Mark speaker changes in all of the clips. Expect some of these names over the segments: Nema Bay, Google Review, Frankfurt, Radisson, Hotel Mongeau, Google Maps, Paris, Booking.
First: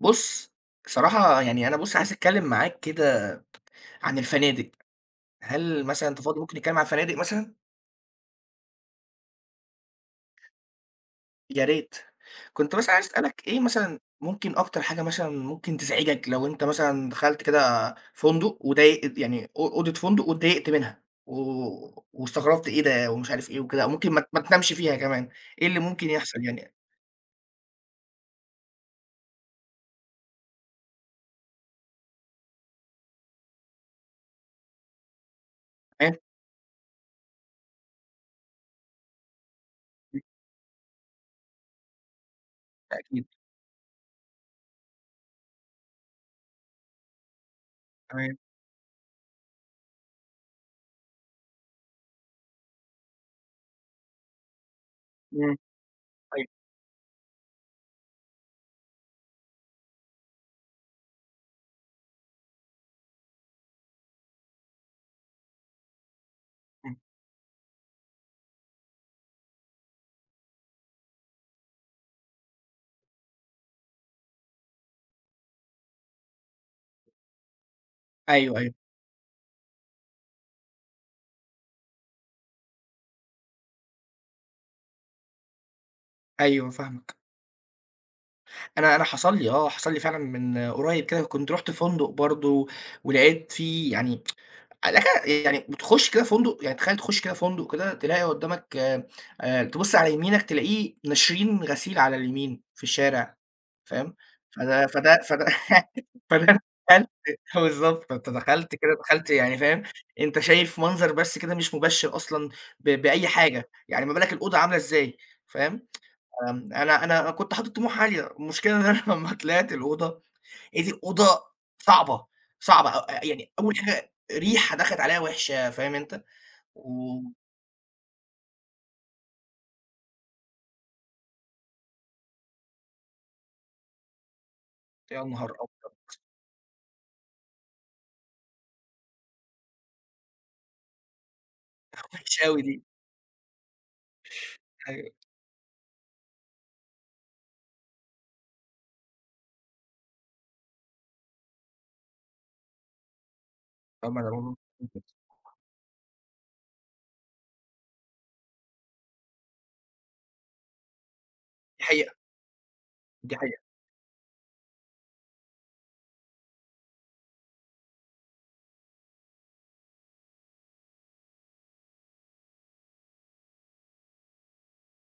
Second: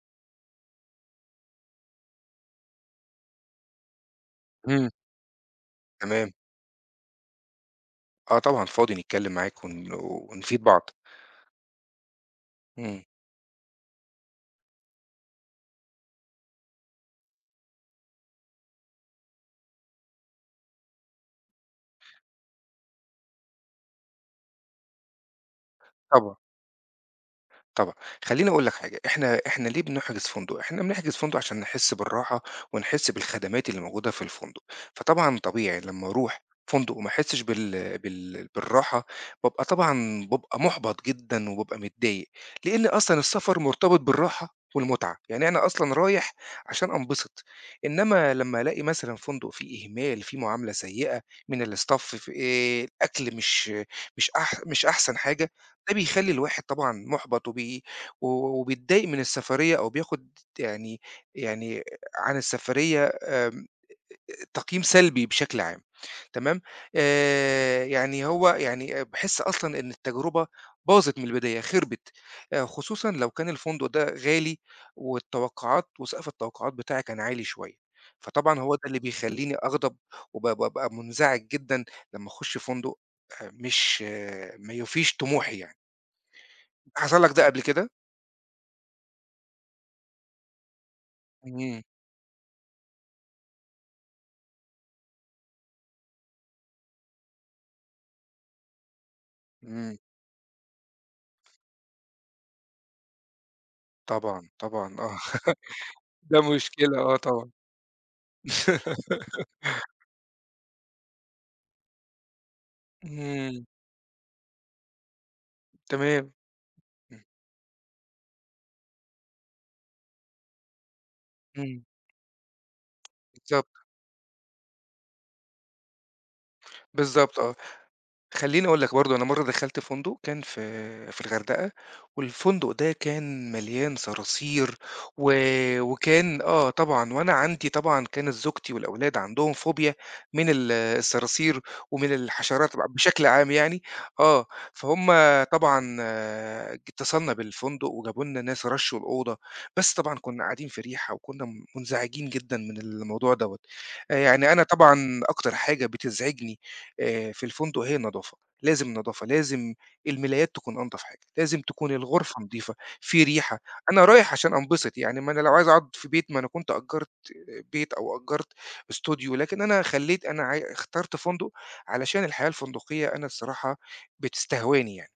Speaker 1: بُص، بصراحة يعني أنا عايز أتكلّم معاك كده عن الفنادق.
Speaker 2: إمم،
Speaker 1: هل مثلًا أنت
Speaker 2: تمام.
Speaker 1: فاضي ممكن نتكلّم عن الفنادق مثلًا؟
Speaker 2: آه طبعًا، فاضي نتكلّم معاك ون ونفيد بعض.
Speaker 1: يا ريت. كنت مثلًا
Speaker 2: إمم،
Speaker 1: عايز أسألك إيه مثلًا ممكن أكتر حاجة مثلًا ممكن تزعجك لو أنت مثلًا دخلت كده فندق وضايق يعني أو أوضة فندق واتضايقت منها واستغربت إيه ده ومش عارف إيه وكده، أو ممكن ما تنامش فيها كمان. إيه اللي ممكن
Speaker 2: طبعًا.
Speaker 1: يحصل يعني؟
Speaker 2: طبعًا. خلّيني أقول لك حاجة، إحنا ليه بنحجز فندق؟ إحنا بنحجز فندق عشان نحس بالراحة ونحس بالخدمات اللي موجودة في الفندق. فطبعًا طبيعي لمّا
Speaker 1: تمام،
Speaker 2: أروح فندق وما أحسّش بالراحة، بابقى طبعًا بابقى مُحبَط جدًا وبابقى متضايق، لإن أصلًا
Speaker 1: بالتأكيد،
Speaker 2: السفر مرتبط بالراحة والمتعة. يعني أنا أصلًا رايح عشان أنبسط، إنّما
Speaker 1: تمام،
Speaker 2: لمّا ألاقي مثلًا فندق فيه إهمال، فيه معاملة سيئة من الstaff، في الأكل مش أحسن حاجة.
Speaker 1: إمم،
Speaker 2: ده بيخلّي
Speaker 1: أيوه،
Speaker 2: الواحد طبعًا مُحبَط و وبيتضايق من السفرية أو بياخُد يعني عن السفرية تقييم سلبي بشكل عام. تمام.
Speaker 1: إمم،
Speaker 2: يعني هو يعني باحس أصلًا إن التجربة باظت من البداية، خربِت، خصوصًا لو كان الفندق ده غالي، والتوقعات وسقف التوقعات بتاعي كان عالي شوية،
Speaker 1: أيوه،
Speaker 2: فطبعًا
Speaker 1: أيوه،
Speaker 2: هو ده اللي بيخلّيني أغضب بابقى منزعج جدًا لمّا أخُش فندق مش آه، ما يوفيش طموحي يعني.
Speaker 1: أيوه فاهمك.
Speaker 2: حصل لك ده قبل كده؟
Speaker 1: أنا حصل لي آه، حصل لي فعلًا من قريب كده كنت رُحت
Speaker 2: إمم،
Speaker 1: فندق برضه ولقيت فيه يعني يعني بتخُش كده فندق يعني تخيّل تخُش كده فندق كده تلاقي قدّامك، تبُص
Speaker 2: إمم،
Speaker 1: على يمينك تلاقيه ناشرين غسيل على اليمين في الشارع، فاهم؟
Speaker 2: طبعًا،
Speaker 1: فده
Speaker 2: طبعًا آه.
Speaker 1: فده فده
Speaker 2: ده
Speaker 1: فده أنا
Speaker 2: مشكلة
Speaker 1: دخلت.
Speaker 2: آه طبعًا.
Speaker 1: بالضبط. فأنت دخلت كده دخلت يعني فاهم، أنت شايف منظر بس كده مش مُبشّر أصلًا بأي
Speaker 2: إمم،
Speaker 1: حاجة، يعني ما بالك الأوضة عاملة إزاي، فاهم؟
Speaker 2: تمام،
Speaker 1: أنا كنت حاطط طموح عالية، المشكلة إن أنا لمّا طلعت الأوضة، لقيت الأوضة
Speaker 2: إمم،
Speaker 1: صعبة، صعبة أ أ يعني
Speaker 2: بالضبط،
Speaker 1: أول حاجة ريحة دخلت عليّا وِحشة فاهم أنت، و
Speaker 2: بالضبط آه. خلّيني أقول لك برضه أنا مرّة دخلت فندق كان في الغردقة، والفندق ده كان مليان صراصير
Speaker 1: يا
Speaker 2: و
Speaker 1: نهار أبيض!
Speaker 2: وكان آه طبعًا، وأنا عندي طبعًا كانت زوجتي والأولاد عندهم فوبيا من الصراصير ومن
Speaker 1: وِحشة أوي
Speaker 2: الحشرات
Speaker 1: دي،
Speaker 2: بشكل عام يعني. آه، فهُم
Speaker 1: أيوه،
Speaker 2: طبعًا آه، اتصلنا بالفندق وجابوا لنا ناس رَشّوا الأوضة، بس طبعًا كنا قاعدين في ريحة وكنا منزعجين جدًا من الموضوع دوّة.
Speaker 1: فاهمة أنا
Speaker 2: يعني
Speaker 1: بقول
Speaker 2: أنا طبعًا
Speaker 1: إيه؟
Speaker 2: أكتر حاجة بتزعجني في الفندق هي النضافة. لازم النضافة، لازم الملايات تكون أنضف حاجة، لازم
Speaker 1: دي
Speaker 2: تكون
Speaker 1: حقيقة،
Speaker 2: الغرفة نضيفة، في
Speaker 1: دي
Speaker 2: ريحة.
Speaker 1: حقيقة،
Speaker 2: أنا رايح عشان أنبسط يعني، ما أنا لو عايز أقعد في بيت ما أنا كنت أجّرت بيت أو أجّرت استوديو، لكن أنا خلّيت أنا عاي اخترت فندق علشان الحياة الفندقية أنا الصراحة بتستهواني يعني.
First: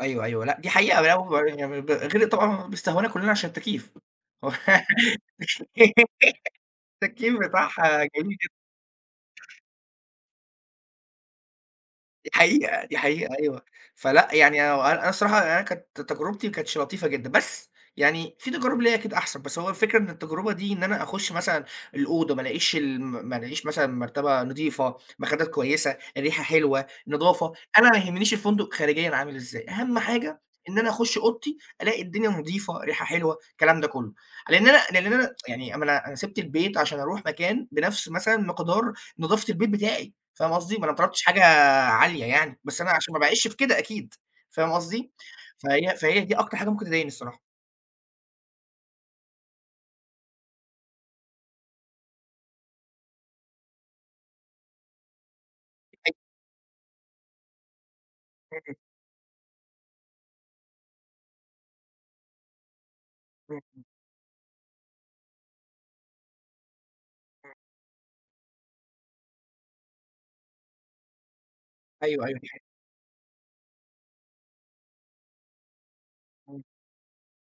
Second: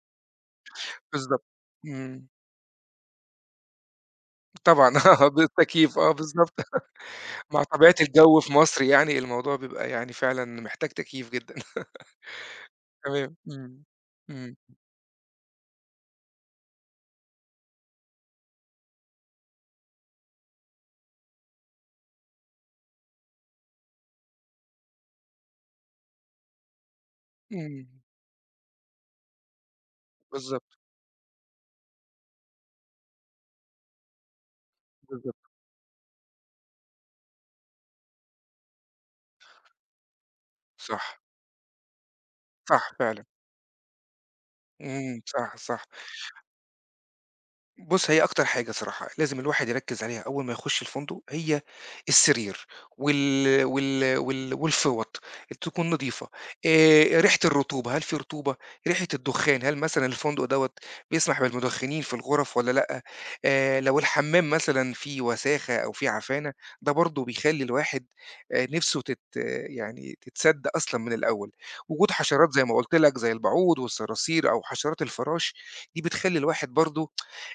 Speaker 1: أيوه، أيوه، لأ دي حقيقة لا.
Speaker 2: بالضبط.
Speaker 1: يعني
Speaker 2: إمم.
Speaker 1: غير طبعًا بيستهونا كلّنا عشان التكييف. هو
Speaker 2: طبعًا آه، بالتكييف آه بالضبط.
Speaker 1: التكييف
Speaker 2: مع طبيعة
Speaker 1: بتاعها جميل.
Speaker 2: الجو في مصر يعني الموضوع بيبقى يعني فعلًا محتاج تكييف جدًا.
Speaker 1: دي حقيقة، دي
Speaker 2: تمام.
Speaker 1: حقيقة أيوه.
Speaker 2: إمم.
Speaker 1: فلأ،
Speaker 2: إمم.
Speaker 1: يعني أنا الصراحة يعني أنا كانت تجربتي ما كانتش لطيفة جدًا، بس يعني في تجارب ليّا أكيد أحسن. بس هو الفكرة إن التجربة دي إن أنا أخُش مثلًا الأوضة ما ألاقيش مثلًا مرتبة نضيفة، مخدات كويسة، الريحة حلوة، نضافة.
Speaker 2: إمم.
Speaker 1: أنا ما يهمنيش الفندق خارجيًا عامل إزاي، أهم حاجة
Speaker 2: بالضبط،
Speaker 1: إن أنا أخُش أوضتي ألاقي الدنيا نضيفة، ريحة حلوة، الكلام ده كُلّه. لإن أنا
Speaker 2: بالضبط.
Speaker 1: يعني أما أنا سِبت البيت عشان أروح مكان بنفس مثلًا مقدار نضافة البيت بتاعي، فاهم قصدي؟ ما أنا ما
Speaker 2: صح،
Speaker 1: طلبتش حاجة عالية يعني، بس أنا
Speaker 2: صح
Speaker 1: عشان ما
Speaker 2: فعلًا،
Speaker 1: باعيش في كده أكيد، فاهم قصدي؟
Speaker 2: إمم، صح، صح.
Speaker 1: فهي دي أكتر حاجة ممكن تضايقني الصراحة.
Speaker 2: بُص، هي أكتر حاجة صراحة لازم الواحد يركّز عليها أول ما يخُش الفندق هي السرير والفِوَط تكون
Speaker 1: أي
Speaker 2: نضيفة. ريحة الرطوبة، هل في رطوبة؟
Speaker 1: إمم،
Speaker 2: ريحة الدُخان، هل مثلًا الفندق دوّة بيسمح بالمُدخِّنين في الغُرف والّا لأ؟
Speaker 1: إمم،
Speaker 2: لو الحمّام مثلًا فيه وساخة أو فيه عفانة، ده برضه بيخلّي الواحد نِفْسه تت يعني تتسَد أصلًا من الأول. وجود
Speaker 1: أيوه، أيوه، دي
Speaker 2: حشرات زي
Speaker 1: حقيقة،
Speaker 2: ما قُلت لك زي البعوض والصراصير أو حشرات الفراش، دي بتخلّي
Speaker 1: إمم،
Speaker 2: الواحد برضه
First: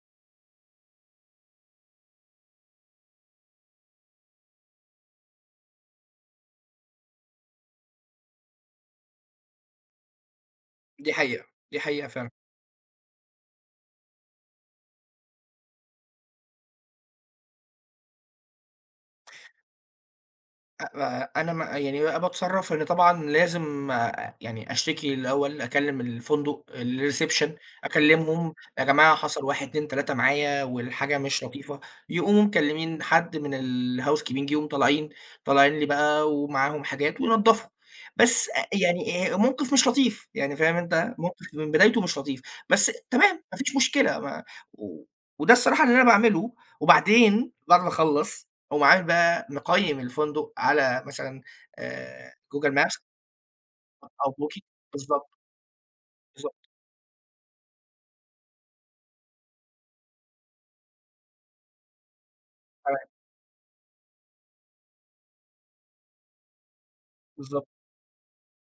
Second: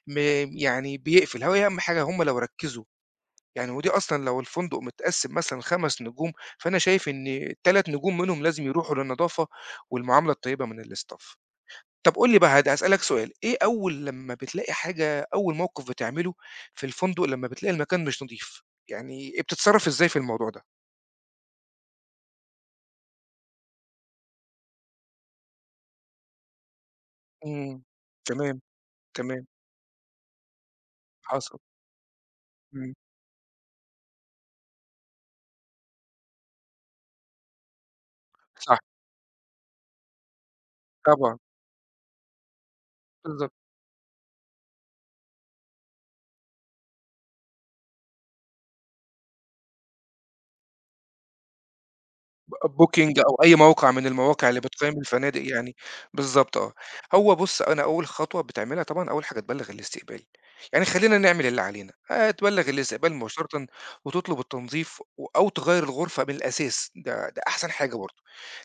Speaker 2: م يعني بيقفل. هي أهم حاجة هُم لو ركّزوا. يعني ودي أصلًا لو الفندق متقسّم مثلًا 5 نجوم، فأنا شايف إن ال3 نجوم منهم لازم يروحوا للنضافة والمعاملة الطيبة من
Speaker 1: دي
Speaker 2: الstaff.
Speaker 1: حقيقة، دي حقيقة
Speaker 2: طَب قُل
Speaker 1: فعلًا.
Speaker 2: لي بقى هاسألك سؤال، إيه أول لمّا بتلاقي حاجة، أول موقِف بتعمله في الفندق لمّا بتلاقي المكان مش نضيف، يعني إيه، بتتصرّف إزاي في الموضوع ده؟
Speaker 1: أنا ما يعني بقى باتصرّف إن طبعًا لازم يعني أشتكي الأول، أكلّم الفندق، الreception
Speaker 2: إمم،
Speaker 1: أكلّمهم.
Speaker 2: تمام،
Speaker 1: يا جماعة حصل
Speaker 2: تمام،
Speaker 1: 1، 2، 3 معايا والحاجة مش
Speaker 2: حصل،
Speaker 1: لطيفة، يقوموا
Speaker 2: إمم،
Speaker 1: مكلّمين حد من الhousekeeping يقوموا طالعين، طالعين لي بقى ومعاهم حاجات وينضّفوا. بس أ
Speaker 2: صح،
Speaker 1: يعني موقِف مش لطيف، يعني فاهم أنت،
Speaker 2: طبعًا،
Speaker 1: موقِف من بدايته مش لطيف، بس تمام
Speaker 2: بالضبط.
Speaker 1: ما فيش مشكلة ما و وده الصراحة اللي أنا باعمله. وبعدين بعد ما أخلّص أقوم عامل بقى مقيّم الفندق على مثلًا Google Maps
Speaker 2: Booking أو أي موقع من
Speaker 1: أو
Speaker 2: المواقع اللي
Speaker 1: Booking.
Speaker 2: بتقيّم
Speaker 1: بالضبط،
Speaker 2: الفنادق يعني، بالضبط
Speaker 1: بالضبط،
Speaker 2: آه. بُص، أنا أول خطوة بتعملها طبعًا أول حاجة تبلّغ الاستقبال، يعني خلّينا نعمل اللي علينا، تبلّغ
Speaker 1: تمام،
Speaker 2: الاستقبال مباشرةً وتطلب التنضيف أو تغيّر الغرفة من الأساس، ده
Speaker 1: بالضبط،
Speaker 2: أحسن حاجة برضه.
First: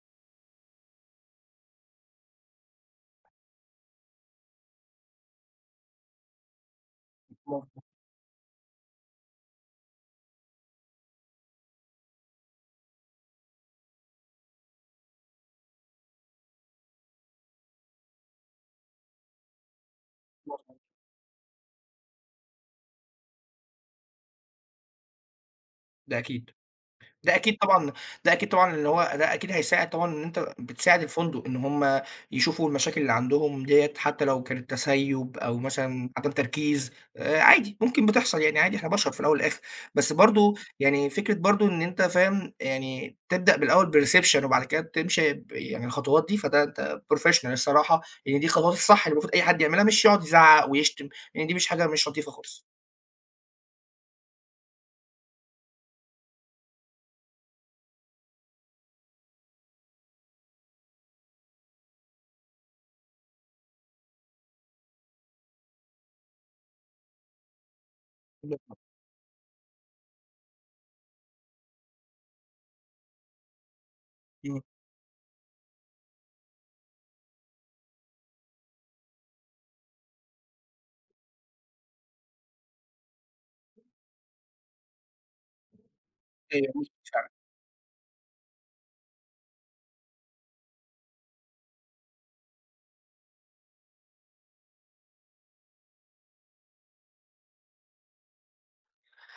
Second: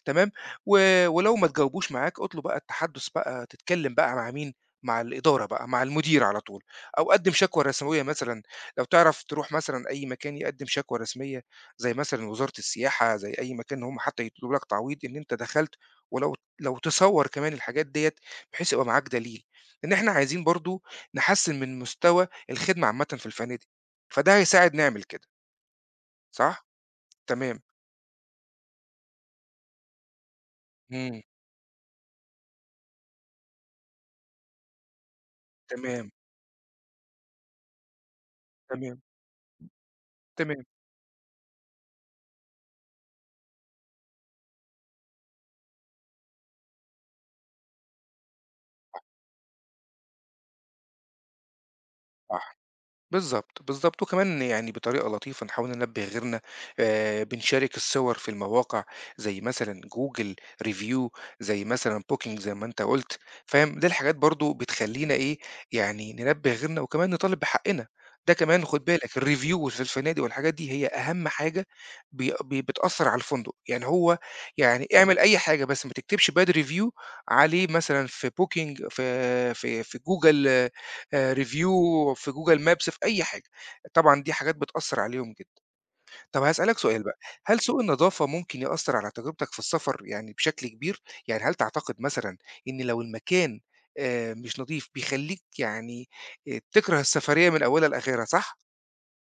Speaker 2: تمام؟ ولو ما اتجاوبوش معاك اطلب بقى التحدُّث بقى، تتكلّم بقى مع مين، مع الإدارة بقى، مع المدير على طول، أو قدّم شكوى
Speaker 1: مضبوط،
Speaker 2: رسمية مثلًا. لو تعرف تروح مثلًا أي مكان يقدّم شكوى رسمية زي مثلًا وزارة السياحة، زي أي مكان، إن هم حتى يدّوا لك تعويض إن أنت دخلت. ولو تصوّر كمان الحاجات ديّة بحيث يبقى معاك دليل، لإن إحنا عايزين
Speaker 1: مضبوط،
Speaker 2: برضه نحسّن من مستوى الخدمة عامةً في الفنادق، فده هيساعد نعمل كده،
Speaker 1: ده أكيد.
Speaker 2: صح؟
Speaker 1: ده أكيد
Speaker 2: تمام،
Speaker 1: طبعًا. ده أكيد طبعًا اللي هو ده أكيد هيساعد طبعًا إن أنت بتساعد
Speaker 2: إمم،
Speaker 1: الفندق إن هم يشوفوا المشاكل اللي عندهم ديّة، حتى لو كانت تسيُّب أو مثلًا
Speaker 2: تمام،
Speaker 1: عدم تركيز. عادي ممكن بتحصل يعني عادي إحنا
Speaker 2: تمام،
Speaker 1: بشر في الأول والآخر. بس برضه
Speaker 2: تمام،
Speaker 1: يعني فكرة برضه إن أنت فاهم يعني تبدأ بالأول بالreception وبعد كده تمشي يعني الخطوات دي، فده أنت professional الصراحة، لإن دي الخطوات الصح اللي المفروض أي حد يعملها، مش يقعد يزعّق ويشتم، لإن دي مش حاجة مش لطيفة
Speaker 2: صح.
Speaker 1: خالص.
Speaker 2: بالضبط، بالضبط، وكمان يعني بطريقة لطيفة نحاول ننبه غيرنا. بنشارك الصور في المواقع زي مثلًا Google Review، زي مثلًا Booking، زي ما أنت قُلت، فاهم، دي الحاجات برضه بتخلّينا إيه، يعني ننبه غيرنا وكمان نطالب بحقنا. ده كمان
Speaker 1: بالضبط،
Speaker 2: خُد بالك الreview في الفنادق والحاجات دي هي أهم حاجة بي بي بتأثّر على الفندق. يعني هو
Speaker 1: إمم،
Speaker 2: يعني اعمل أي حاجة بس ما تكتبش bad review عليه مثلًا في Booking في Google review في Google Maps في أي حاجة. طبعًا دي حاجات بتأثّر عليهم جدًا. طَب هاسألك
Speaker 1: أيوه.
Speaker 2: سؤال بقى، هل سوء النضافة ممكن يأثّر على تجربتك في السفر يعني بشكل كبير؟ يعني هل تعتقد مثلًا إن لو المكان مش نضيف بيخلّيك يعني تكره السفرية من أولها لآخرها صح؟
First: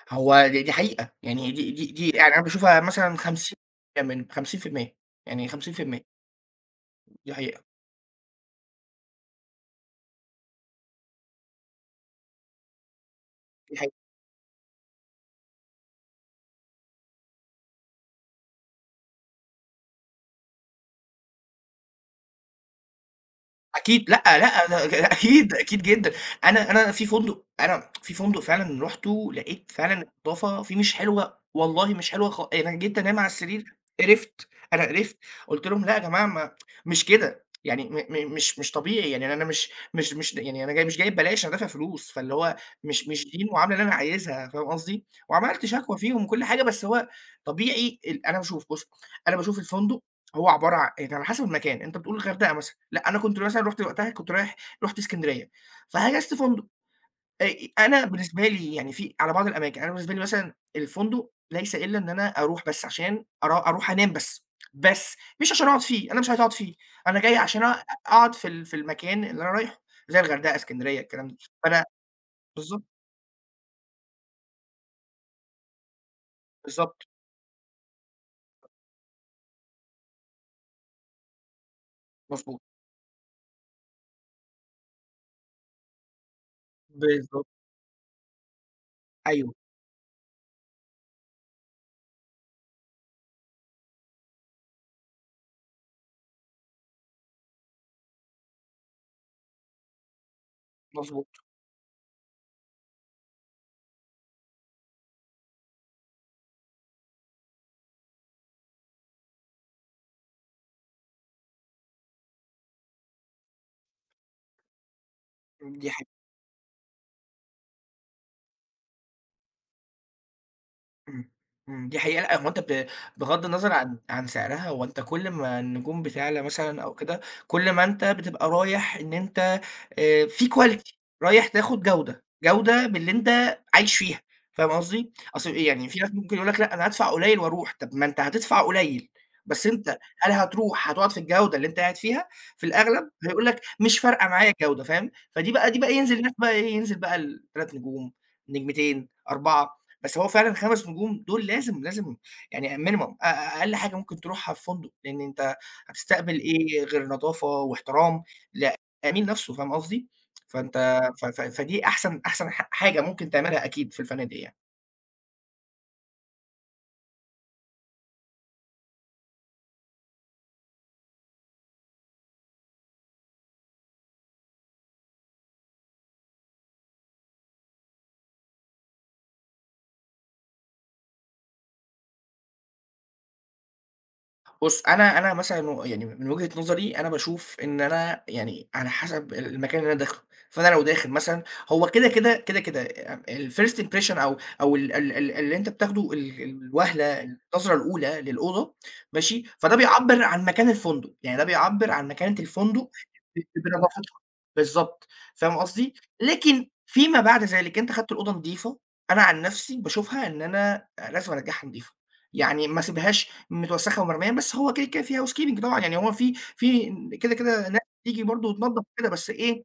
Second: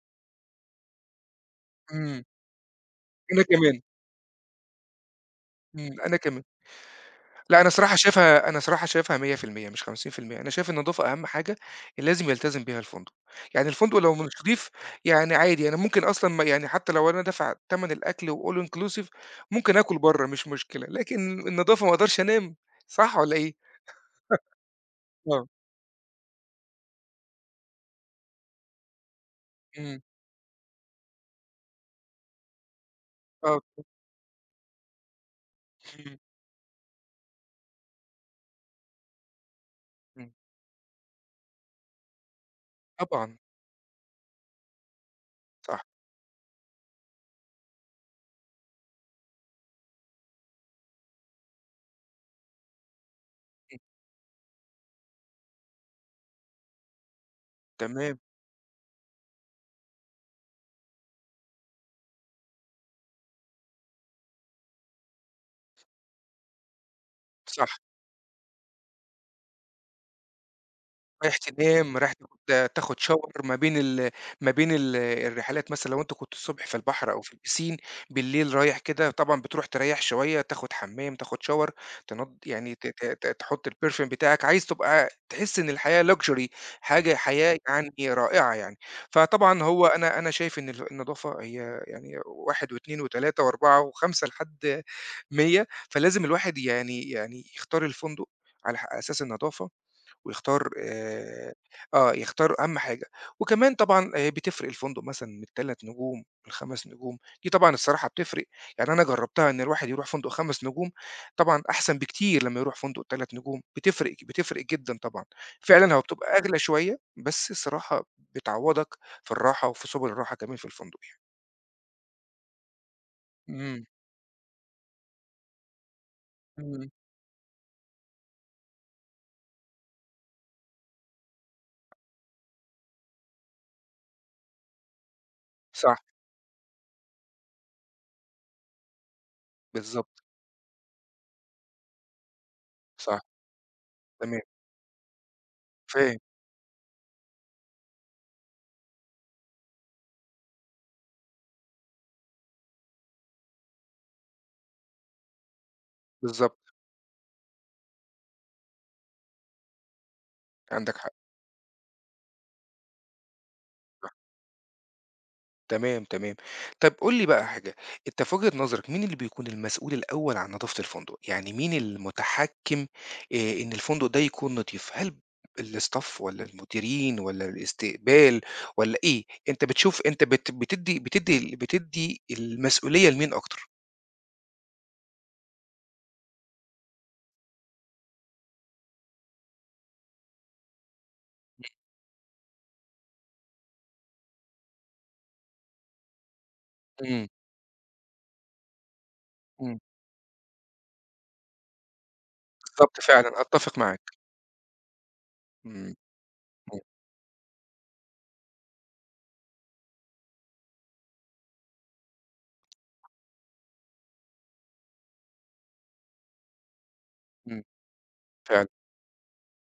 Speaker 1: هو دي حقيقة، يعني دي
Speaker 2: إمم،
Speaker 1: يعني أنا باشوفها مثلًا
Speaker 2: أنا
Speaker 1: 50
Speaker 2: كمان،
Speaker 1: من 50% يعني
Speaker 2: إمم،
Speaker 1: 50%،
Speaker 2: أنا كمان.
Speaker 1: دي
Speaker 2: لأ،
Speaker 1: حقيقة،
Speaker 2: أنا الصراحة شايفها 100% مش 50%، أنا شايف النضافة أهم حاجة اللي لازم يلتزم بيها الفندق. يعني
Speaker 1: دي
Speaker 2: الفندق
Speaker 1: حقيقة.
Speaker 2: لو مش نضيف يعني عادي أنا ممكن أصلًا ما يعني، حتى لو أنا دافع تمن الأكل وall inclusive ممكن آكل برّه مش مشكلة، لكن النضافة ما أقدرش أنام، صح والّا إيه؟
Speaker 1: أكيد لأ، لأ، ده
Speaker 2: آه،
Speaker 1: أكيد، أكيد جدًا. أنا في فندق فعلًا رُحته لقيت
Speaker 2: إمم،
Speaker 1: فعلًا النضافة فيه مش حلوة، والله مش حلوة. أنا جيت أنام على
Speaker 2: آه،
Speaker 1: السرير قرفت. أنا قرفت. قُلت لهم: "لأ يا
Speaker 2: إمم،
Speaker 1: جماعة ما مش كده." يعني م م مش مش طبيعي، يعني أنا مش مش
Speaker 2: إمم،
Speaker 1: مش يعني أنا جاي مش جاي ببلاش، أنا دافع فلوس، فاللي هو مش مش
Speaker 2: طبعًا،
Speaker 1: دي المعاملة اللي أنا عايزها، فاهم قصدي؟ وعملت
Speaker 2: صح،
Speaker 1: شكوى فيهم وكل حاجة. بس هو طبيعي أنا باشوف. بُص، أنا باشوف الفندق هو عبارة عن يعني على حسب المكان. أنت بتقول الغردقة مثلًا، لأ أنا كنت مثلًا
Speaker 2: إمم،
Speaker 1: رُحت وقتها كنت رايح رُحت إسكندرية، فحجزت فندق. آآ أنا
Speaker 2: تمام،
Speaker 1: بالنسبة لي يعني في على بعض الأماكن، أنا بالنسبة لي مثلًا الفندق ليس إلا إن أنا أروح بس عشان أروح أنام بس، بس مش عشان أقعد فيه، أنا مش عايز أقعد فيه. أنا جاي عشان
Speaker 2: صح.
Speaker 1: أقعد في المكان اللي أنا رايحه، زي الغردقة، إسكندرية، الكلام ده.
Speaker 2: رايح
Speaker 1: فأنا
Speaker 2: تنام، رايح
Speaker 1: بالضبط،
Speaker 2: تاخد shower ما بين ال الرحلات مثلًا لو أنت كنت الصبح في
Speaker 1: بالضبط،
Speaker 2: البحر أو في البيسين. بالليل رايح كده طبعًا بتروح تريّح شوية، تاخد حمام، تاخد shower، تنض
Speaker 1: مضبوط،
Speaker 2: يعني ت ت ت تحط الperfume بتاعك. عايز تبقى تحس إن الحياة luxury،
Speaker 1: بالضبط،
Speaker 2: حياة يعني رائعة يعني.
Speaker 1: أيوه،
Speaker 2: فطبعًا هو أنا أنا شايف إن النضافة هي يعني 1 و2 و3 و4 و5 لحد 100. فلازم الواحد يعني يختار الفندق على أساس النضافة ويختار
Speaker 1: مضبوط،
Speaker 2: يختار أهم حاجة. وكمان طبعًا بتفرق الفندق مثلًا من ال3 نجوم ل5 نجوم. دي طبعًا الصراحة بتفرق. يعني أنا جرّبتها إن الواحد يروح فندق 5 نجوم، طبعًا أحسن بكتير لمّا يروح فندق 3 نجوم. بتفرق جدًا طبعًا.
Speaker 1: دي
Speaker 2: فعلًا هو
Speaker 1: حقيقة.
Speaker 2: بتبقى أغلى شوية، بس الصراحة بتعوّضك في الراحة وفي سُبل الراحة كمان في الفندق يعني.
Speaker 1: إمم، إمم، دي حقيقة. لأ هو أنت بغض النظر
Speaker 2: إمم،
Speaker 1: عن عن سعرها، هو أنت كل ما النجوم بتعلى مثلًا
Speaker 2: إمم.
Speaker 1: أو كده، كل ما أنت بتبقى رايح إن أنت في quality، رايح تاخد جودة، جودة باللي أنت عايش فيها، فاهم قصدي؟ أصل إيه يعني
Speaker 2: صح،
Speaker 1: في ناس ممكن يقول لك لأ أنا هادفع قليل وأروح، طب ما أنت هتدفع قليل، بس أنت
Speaker 2: بالضبط،
Speaker 1: هل هتروح هتقعد في الجودة اللي أنت قاعد فيها؟ في الأغلب
Speaker 2: صح،
Speaker 1: هيقول لك مش فارقة
Speaker 2: تمام،
Speaker 1: معايا الجودة، فاهم؟ فدي بقى دي بقى
Speaker 2: فاهم،
Speaker 1: ينزل الناس بقى إيه، ينزل بقى ال3 نجوم، نجمتين، 4. بس هو فعلًا 5 نجوم دول لازم، لازم يعني minimum أقل حاجة ممكن تروحها في فندق، لإن أنت هتستقبل
Speaker 2: بالضبط،
Speaker 1: إيه غير نضافة واحترام للأمين نفسه، فاهم قصدي؟
Speaker 2: عندك
Speaker 1: فأنت
Speaker 2: حق.
Speaker 1: ف ف فدي أحسن حاجة ممكن تعملها أكيد في الفنادق يعني.
Speaker 2: تمام، تمام. طب قُل لي بقى حاجة، أنت في وجهة نظرك مين اللي بيكون المسؤول الأول عن نضافة الفندق؟ يعني مين المتحكم إن الفندق ده يكون نضيف؟ هل الstaff والّا المديرين والّا الاستقبال والّا إيه؟ أنت بتشوف، أنت بت بتدّي بتدّي ال بتدّي المسؤولية لمين أكتر؟
Speaker 1: بُص، أنا مثلًا يعني من وجهة نظري أنا باشوف إن أنا يعني على حسب المكان اللي أنا داخله. فأنا لو داخل مثلًا هو كده، كده، كده، كده الfirst impression أو أو ال ال ال اللي أنت بتاخده الوهلة
Speaker 2: إمم،
Speaker 1: النظرة الأولى للأوضة ماشي، فده
Speaker 2: إمم.
Speaker 1: بيعبّر عن مكان الفندق، يعني ده بيعبّر عن مكانة الفندق
Speaker 2: بالضبط فعلًا، أتّفق معاك.
Speaker 1: بنضافتها، بالضبط، فاهم
Speaker 2: إمم،
Speaker 1: قصدي؟ لكن
Speaker 2: إمم،
Speaker 1: فيما بعد ذلك أنت خدت الأوضة نضيفة. أنا عن نفسي باشوفها إن أنا لازم أرجّعها نضيفة، يعني ما اسيبهاش متوسخة ومرمية. بس هو كده، كده في housekeeping طبعًا، يعني هو في كده،
Speaker 2: إمم،
Speaker 1: كده ناس بتيجي برضه
Speaker 2: فعلًا،
Speaker 1: وتنضّف وكده، بس إيه،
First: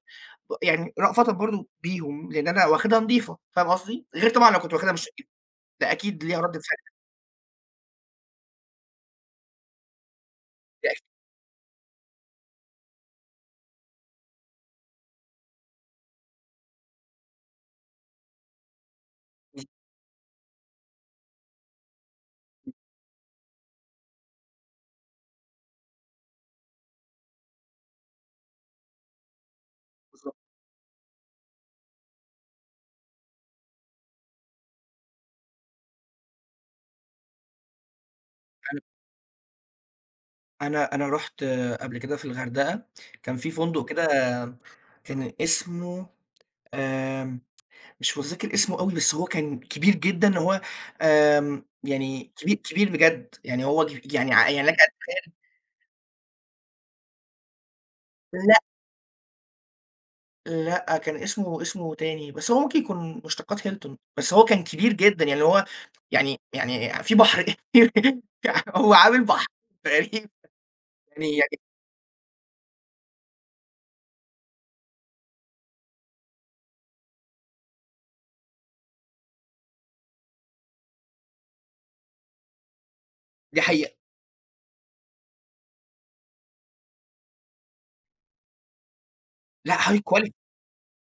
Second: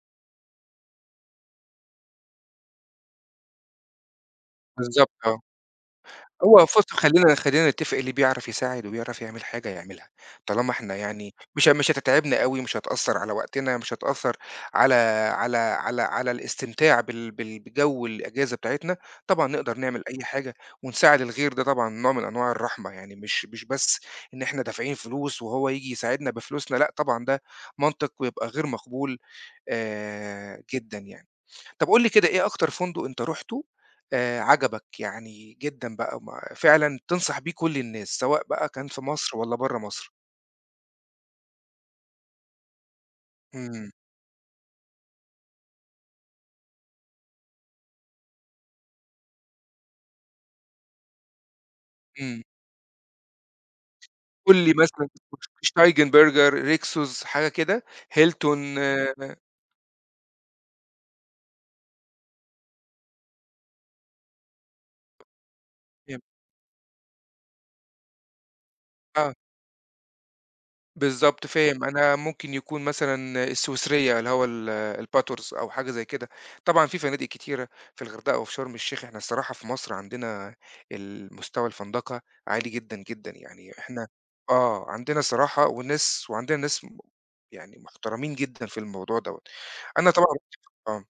Speaker 1: يعني رأفةً برضه بيهم، لإن أنا واخدها نضيفة، فاهم قصدي؟ غير طبعًا لو كنت واخدها مش
Speaker 2: بالضبط
Speaker 1: نضيفة،
Speaker 2: آه.
Speaker 1: ده أكيد ليها رَدّة
Speaker 2: بُص
Speaker 1: فعل.
Speaker 2: خلّينا نتّفق، اللي بيعرف يساعد وبيعرف يعمل حاجة يعملها، طالما
Speaker 1: ده
Speaker 2: إحنا
Speaker 1: أكيد.
Speaker 2: يعني مش هتتعبنا أوي، مش هتأثّر على وقتنا، مش هتأثّر على على الاستمتاع بال بال بجو الأجازة بتاعتنا. طبعًا
Speaker 1: بالض
Speaker 2: نقدر نعمل أي حاجة ونساعد الغير، ده طبعًا نوع من أنواع الرحمة. يعني مش بس إن إحنا دافعين فلوس وهو ييجي يساعدنا بفلوسنا، لأ طبعًا ده منطق ويبقى غير مقبول
Speaker 1: بالضبط.
Speaker 2: جدًا يعني. طب قُل لي كده إيه أكتر فندق أنت رُحته عجبك يعني جدًا بقى، ما فعلًا تنصح بيه كل الناس، سواء بقى
Speaker 1: أنا
Speaker 2: كان في مصر والّا برّه مصر؟
Speaker 1: أنا رُحت قبل كده في الغردقة، كان في فندق
Speaker 2: إمم،
Speaker 1: كده كان اسمه آمم، مش متذكر اسمه أوي، بس هو كان كبير جدًا. هو يعني
Speaker 2: إمم.
Speaker 1: كبير، كبير بجد، يعني هو يعني
Speaker 2: قُل
Speaker 1: يعني
Speaker 2: لي
Speaker 1: لك أن
Speaker 2: مثلًا شتايجن برجر، ريكسوس، حاجة كده،
Speaker 1: تتخيل.
Speaker 2: هيلتون.
Speaker 1: لأ، كان اسمه اسمه تاني، بس هو ممكن يكون مشتقات هيلتون، بس هو كان كبير جدًا، يعني هو يعني يعني في بحر. هو عامل
Speaker 2: آآ
Speaker 1: بحر تقريبًا. يعني
Speaker 2: بالضبط
Speaker 1: يعني
Speaker 2: فاهم، أنا ممكن يكون مثلًا السويسرية اللي هو الباتوس أو حاجة زي كده. طبعًا في فنادق كتيرة في الغردقة وفي شرم الشيخ. إحنا الصراحة في مصر عندنا المستوى الفندقة عالي جدًا، جدًا.
Speaker 1: دي
Speaker 2: يعني
Speaker 1: حقيقة.
Speaker 2: إحنا آه، عندنا الصراحة وناس، وعندنا ناس يعني محترمين جدًا في الموضوع دوّة.
Speaker 1: لأ high
Speaker 2: أنا طبعًا
Speaker 1: quality،
Speaker 2: آه،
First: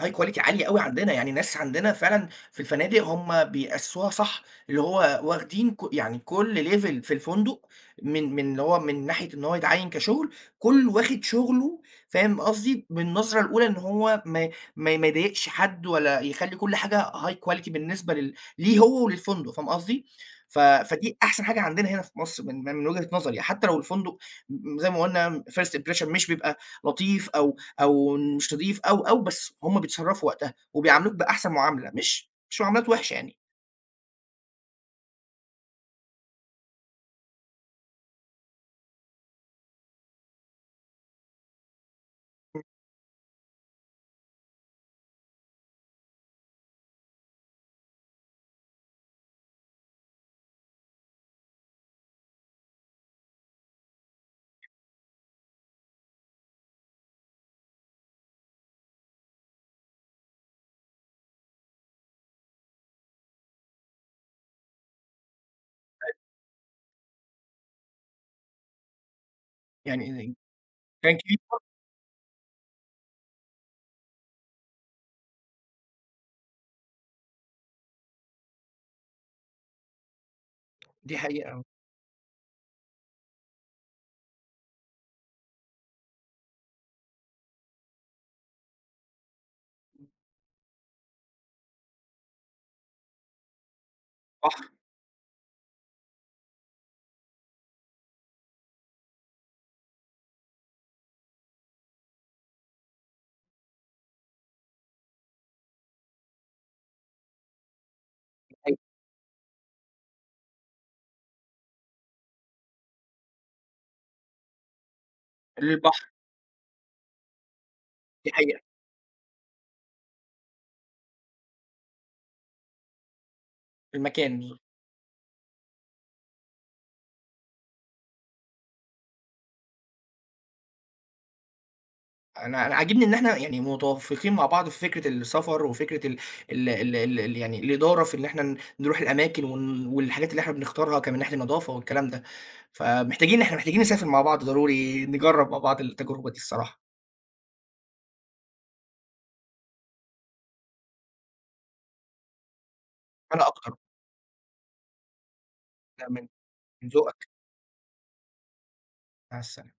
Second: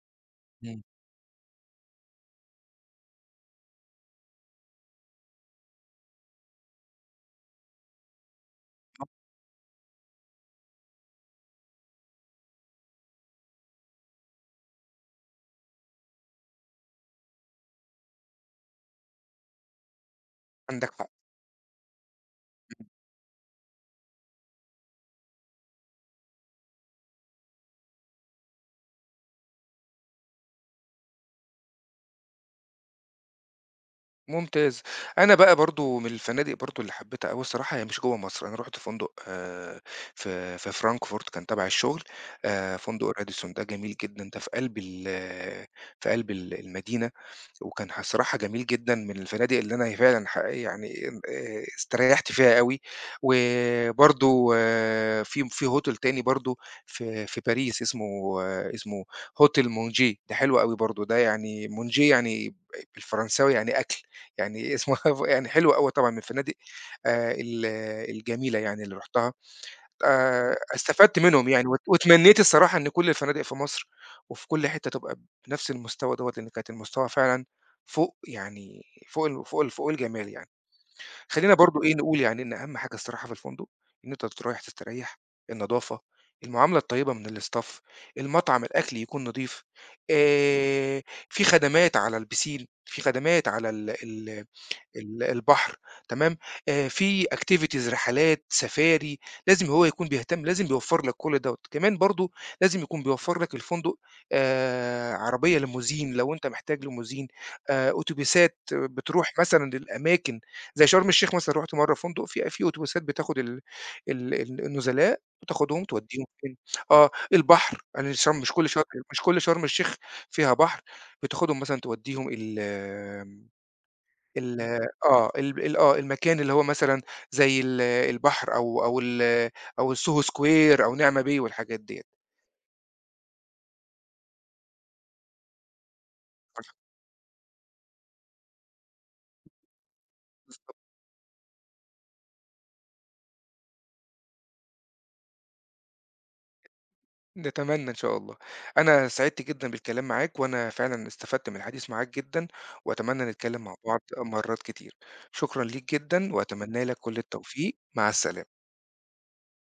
Speaker 1: high quality عالية أوي
Speaker 2: إمم.
Speaker 1: عندنا، يعني الناس عندنا فعلًا في الفنادق هم بيأسسوها صح. اللي هو واخدين يعني كل level في الفندق من اللي هو من ناحية إن هو يتعيّن كشغل، كل واخد شغله فاهم قصدي. بالنظرة الأولى إن هو ما يضايقش حد ولا يخلّي كل حاجة high quality بالنسبة ليه هو وللفندق فاهم قصدي.
Speaker 2: عندك حق.
Speaker 1: فدي أحسن حاجة عندنا هنا في مصر من من وجهة نظري، يعني حتى لو الفندق زي ما قُلنا first impression مش بيبقى لطيف أو أو مش نضيف أو، أو، بس هُم بيتصرّفوا وقتها وبيعاملوك بأحسن معاملة، مش مش معاملات وِحشة يعني.
Speaker 2: ممتاز. أنا بقى برضه من الفنادق برضه اللي حبيتها أوي الصراحة، هي مش جوّه مصر. أنا رُحت فندق في فرانكفورت كان تبع الشغل.
Speaker 1: إمم،
Speaker 2: فندق راديسون ده جميل جدًا، ده في قلب ال في قلب ال المدينة، وكان الصراحة جميل جدًا، من الفنادق اللي أنا فعلًا يعني إن استريّحت فيها أوي. وبرضه في hotel تاني برضه في باريس اسمه آه، اسمه hotel Mongeau، ده حلو أوي برضه. ده يعني Mongeau يعني بالفرنساوي يعني أكل. يعني اسمه يعني حلو أوي طبعًا، من الفنادق ال الجميلة يعني اللي رُحتها،
Speaker 1: يعني كان
Speaker 2: استفدت
Speaker 1: كبير،
Speaker 2: منهم يعني واتمنيت الصراحة إن كل الفنادق في مصر وفي كل حتّة تبقى بنفس المستوى دوّة، لإن كانت المستوى فعلًا فوق يعني فوق الجمال يعني.
Speaker 1: دي حقيقة
Speaker 2: خلّينا
Speaker 1: آه،
Speaker 2: برضه إيه، نقول يعني إن أهم حاجة الصراحة في الفندق، إن أنت رايح تستريّح، النضافة، المعاملة الطيبة من الstaff، المطعم الأكل يكون نضيف، آآ في خدمات على البيسين، في خدمات على ال ال
Speaker 1: بحر
Speaker 2: ال البحر، تمام. في activities رحلات، سفاري، لازم هو يكون بيهتم، لازم بيوفّر لك كل دوّة. كمان برضه لازم يكون بيوفّر لك الفندق عربية ليموزين لو أنت محتاج ليموزين، أوتوبيسات
Speaker 1: أيوه،
Speaker 2: بتروح مثلًا للأماكن زي شرم الشيخ. مثلًا رُحت مرّة فندق في أوتوبيسات بتاخد ال ال ال النزلاء بتاخدهم
Speaker 1: البحر،
Speaker 2: تودّيهم فين. آه، البحر يعني
Speaker 1: دي
Speaker 2: شرم، مش
Speaker 1: حقيقة،
Speaker 2: كل شرم الشيخ فيها بحر. بتاخدهم مثلًا تودّيهم ال
Speaker 1: المكان
Speaker 2: ال
Speaker 1: بالضبط.
Speaker 2: آه، ال ال آه، المكان اللي هو مثلًا زي البحر أو أو ال أو الSoho Square أو نعمة Bay والحاجات ديّة.
Speaker 1: أنا عاجبني إن إحنا يعني متوافقين مع بعض في فكرة السفر وفكرة ال ال ال ال ال يعني الإدارة في إن إحنا نروح الأماكن والحاجات اللي إحنا
Speaker 2: بالضبط،
Speaker 1: بنختارها كمان من ناحية النضافة والكلام ده. فمحتاجين إحنا محتاجين نسافر مع بعض ضروري، نجرّب مع بعض التجربة دي الصراحة.
Speaker 2: نتمنى إن شاء الله. أنا سعدت جدًا بالكلام معاك، وأنا فعلًا استفدت من الحديث معاك جدًا، وأتمنى
Speaker 1: أنا
Speaker 2: نتكلم مع
Speaker 1: أكتر.
Speaker 2: بعض مرات كتير. شكرًا ليك
Speaker 1: أنا
Speaker 2: جدًا، وأتمنى
Speaker 1: من
Speaker 2: لك كل
Speaker 1: ذوقك.
Speaker 2: التوفيق. مع السلامة.
Speaker 1: مع السلامة.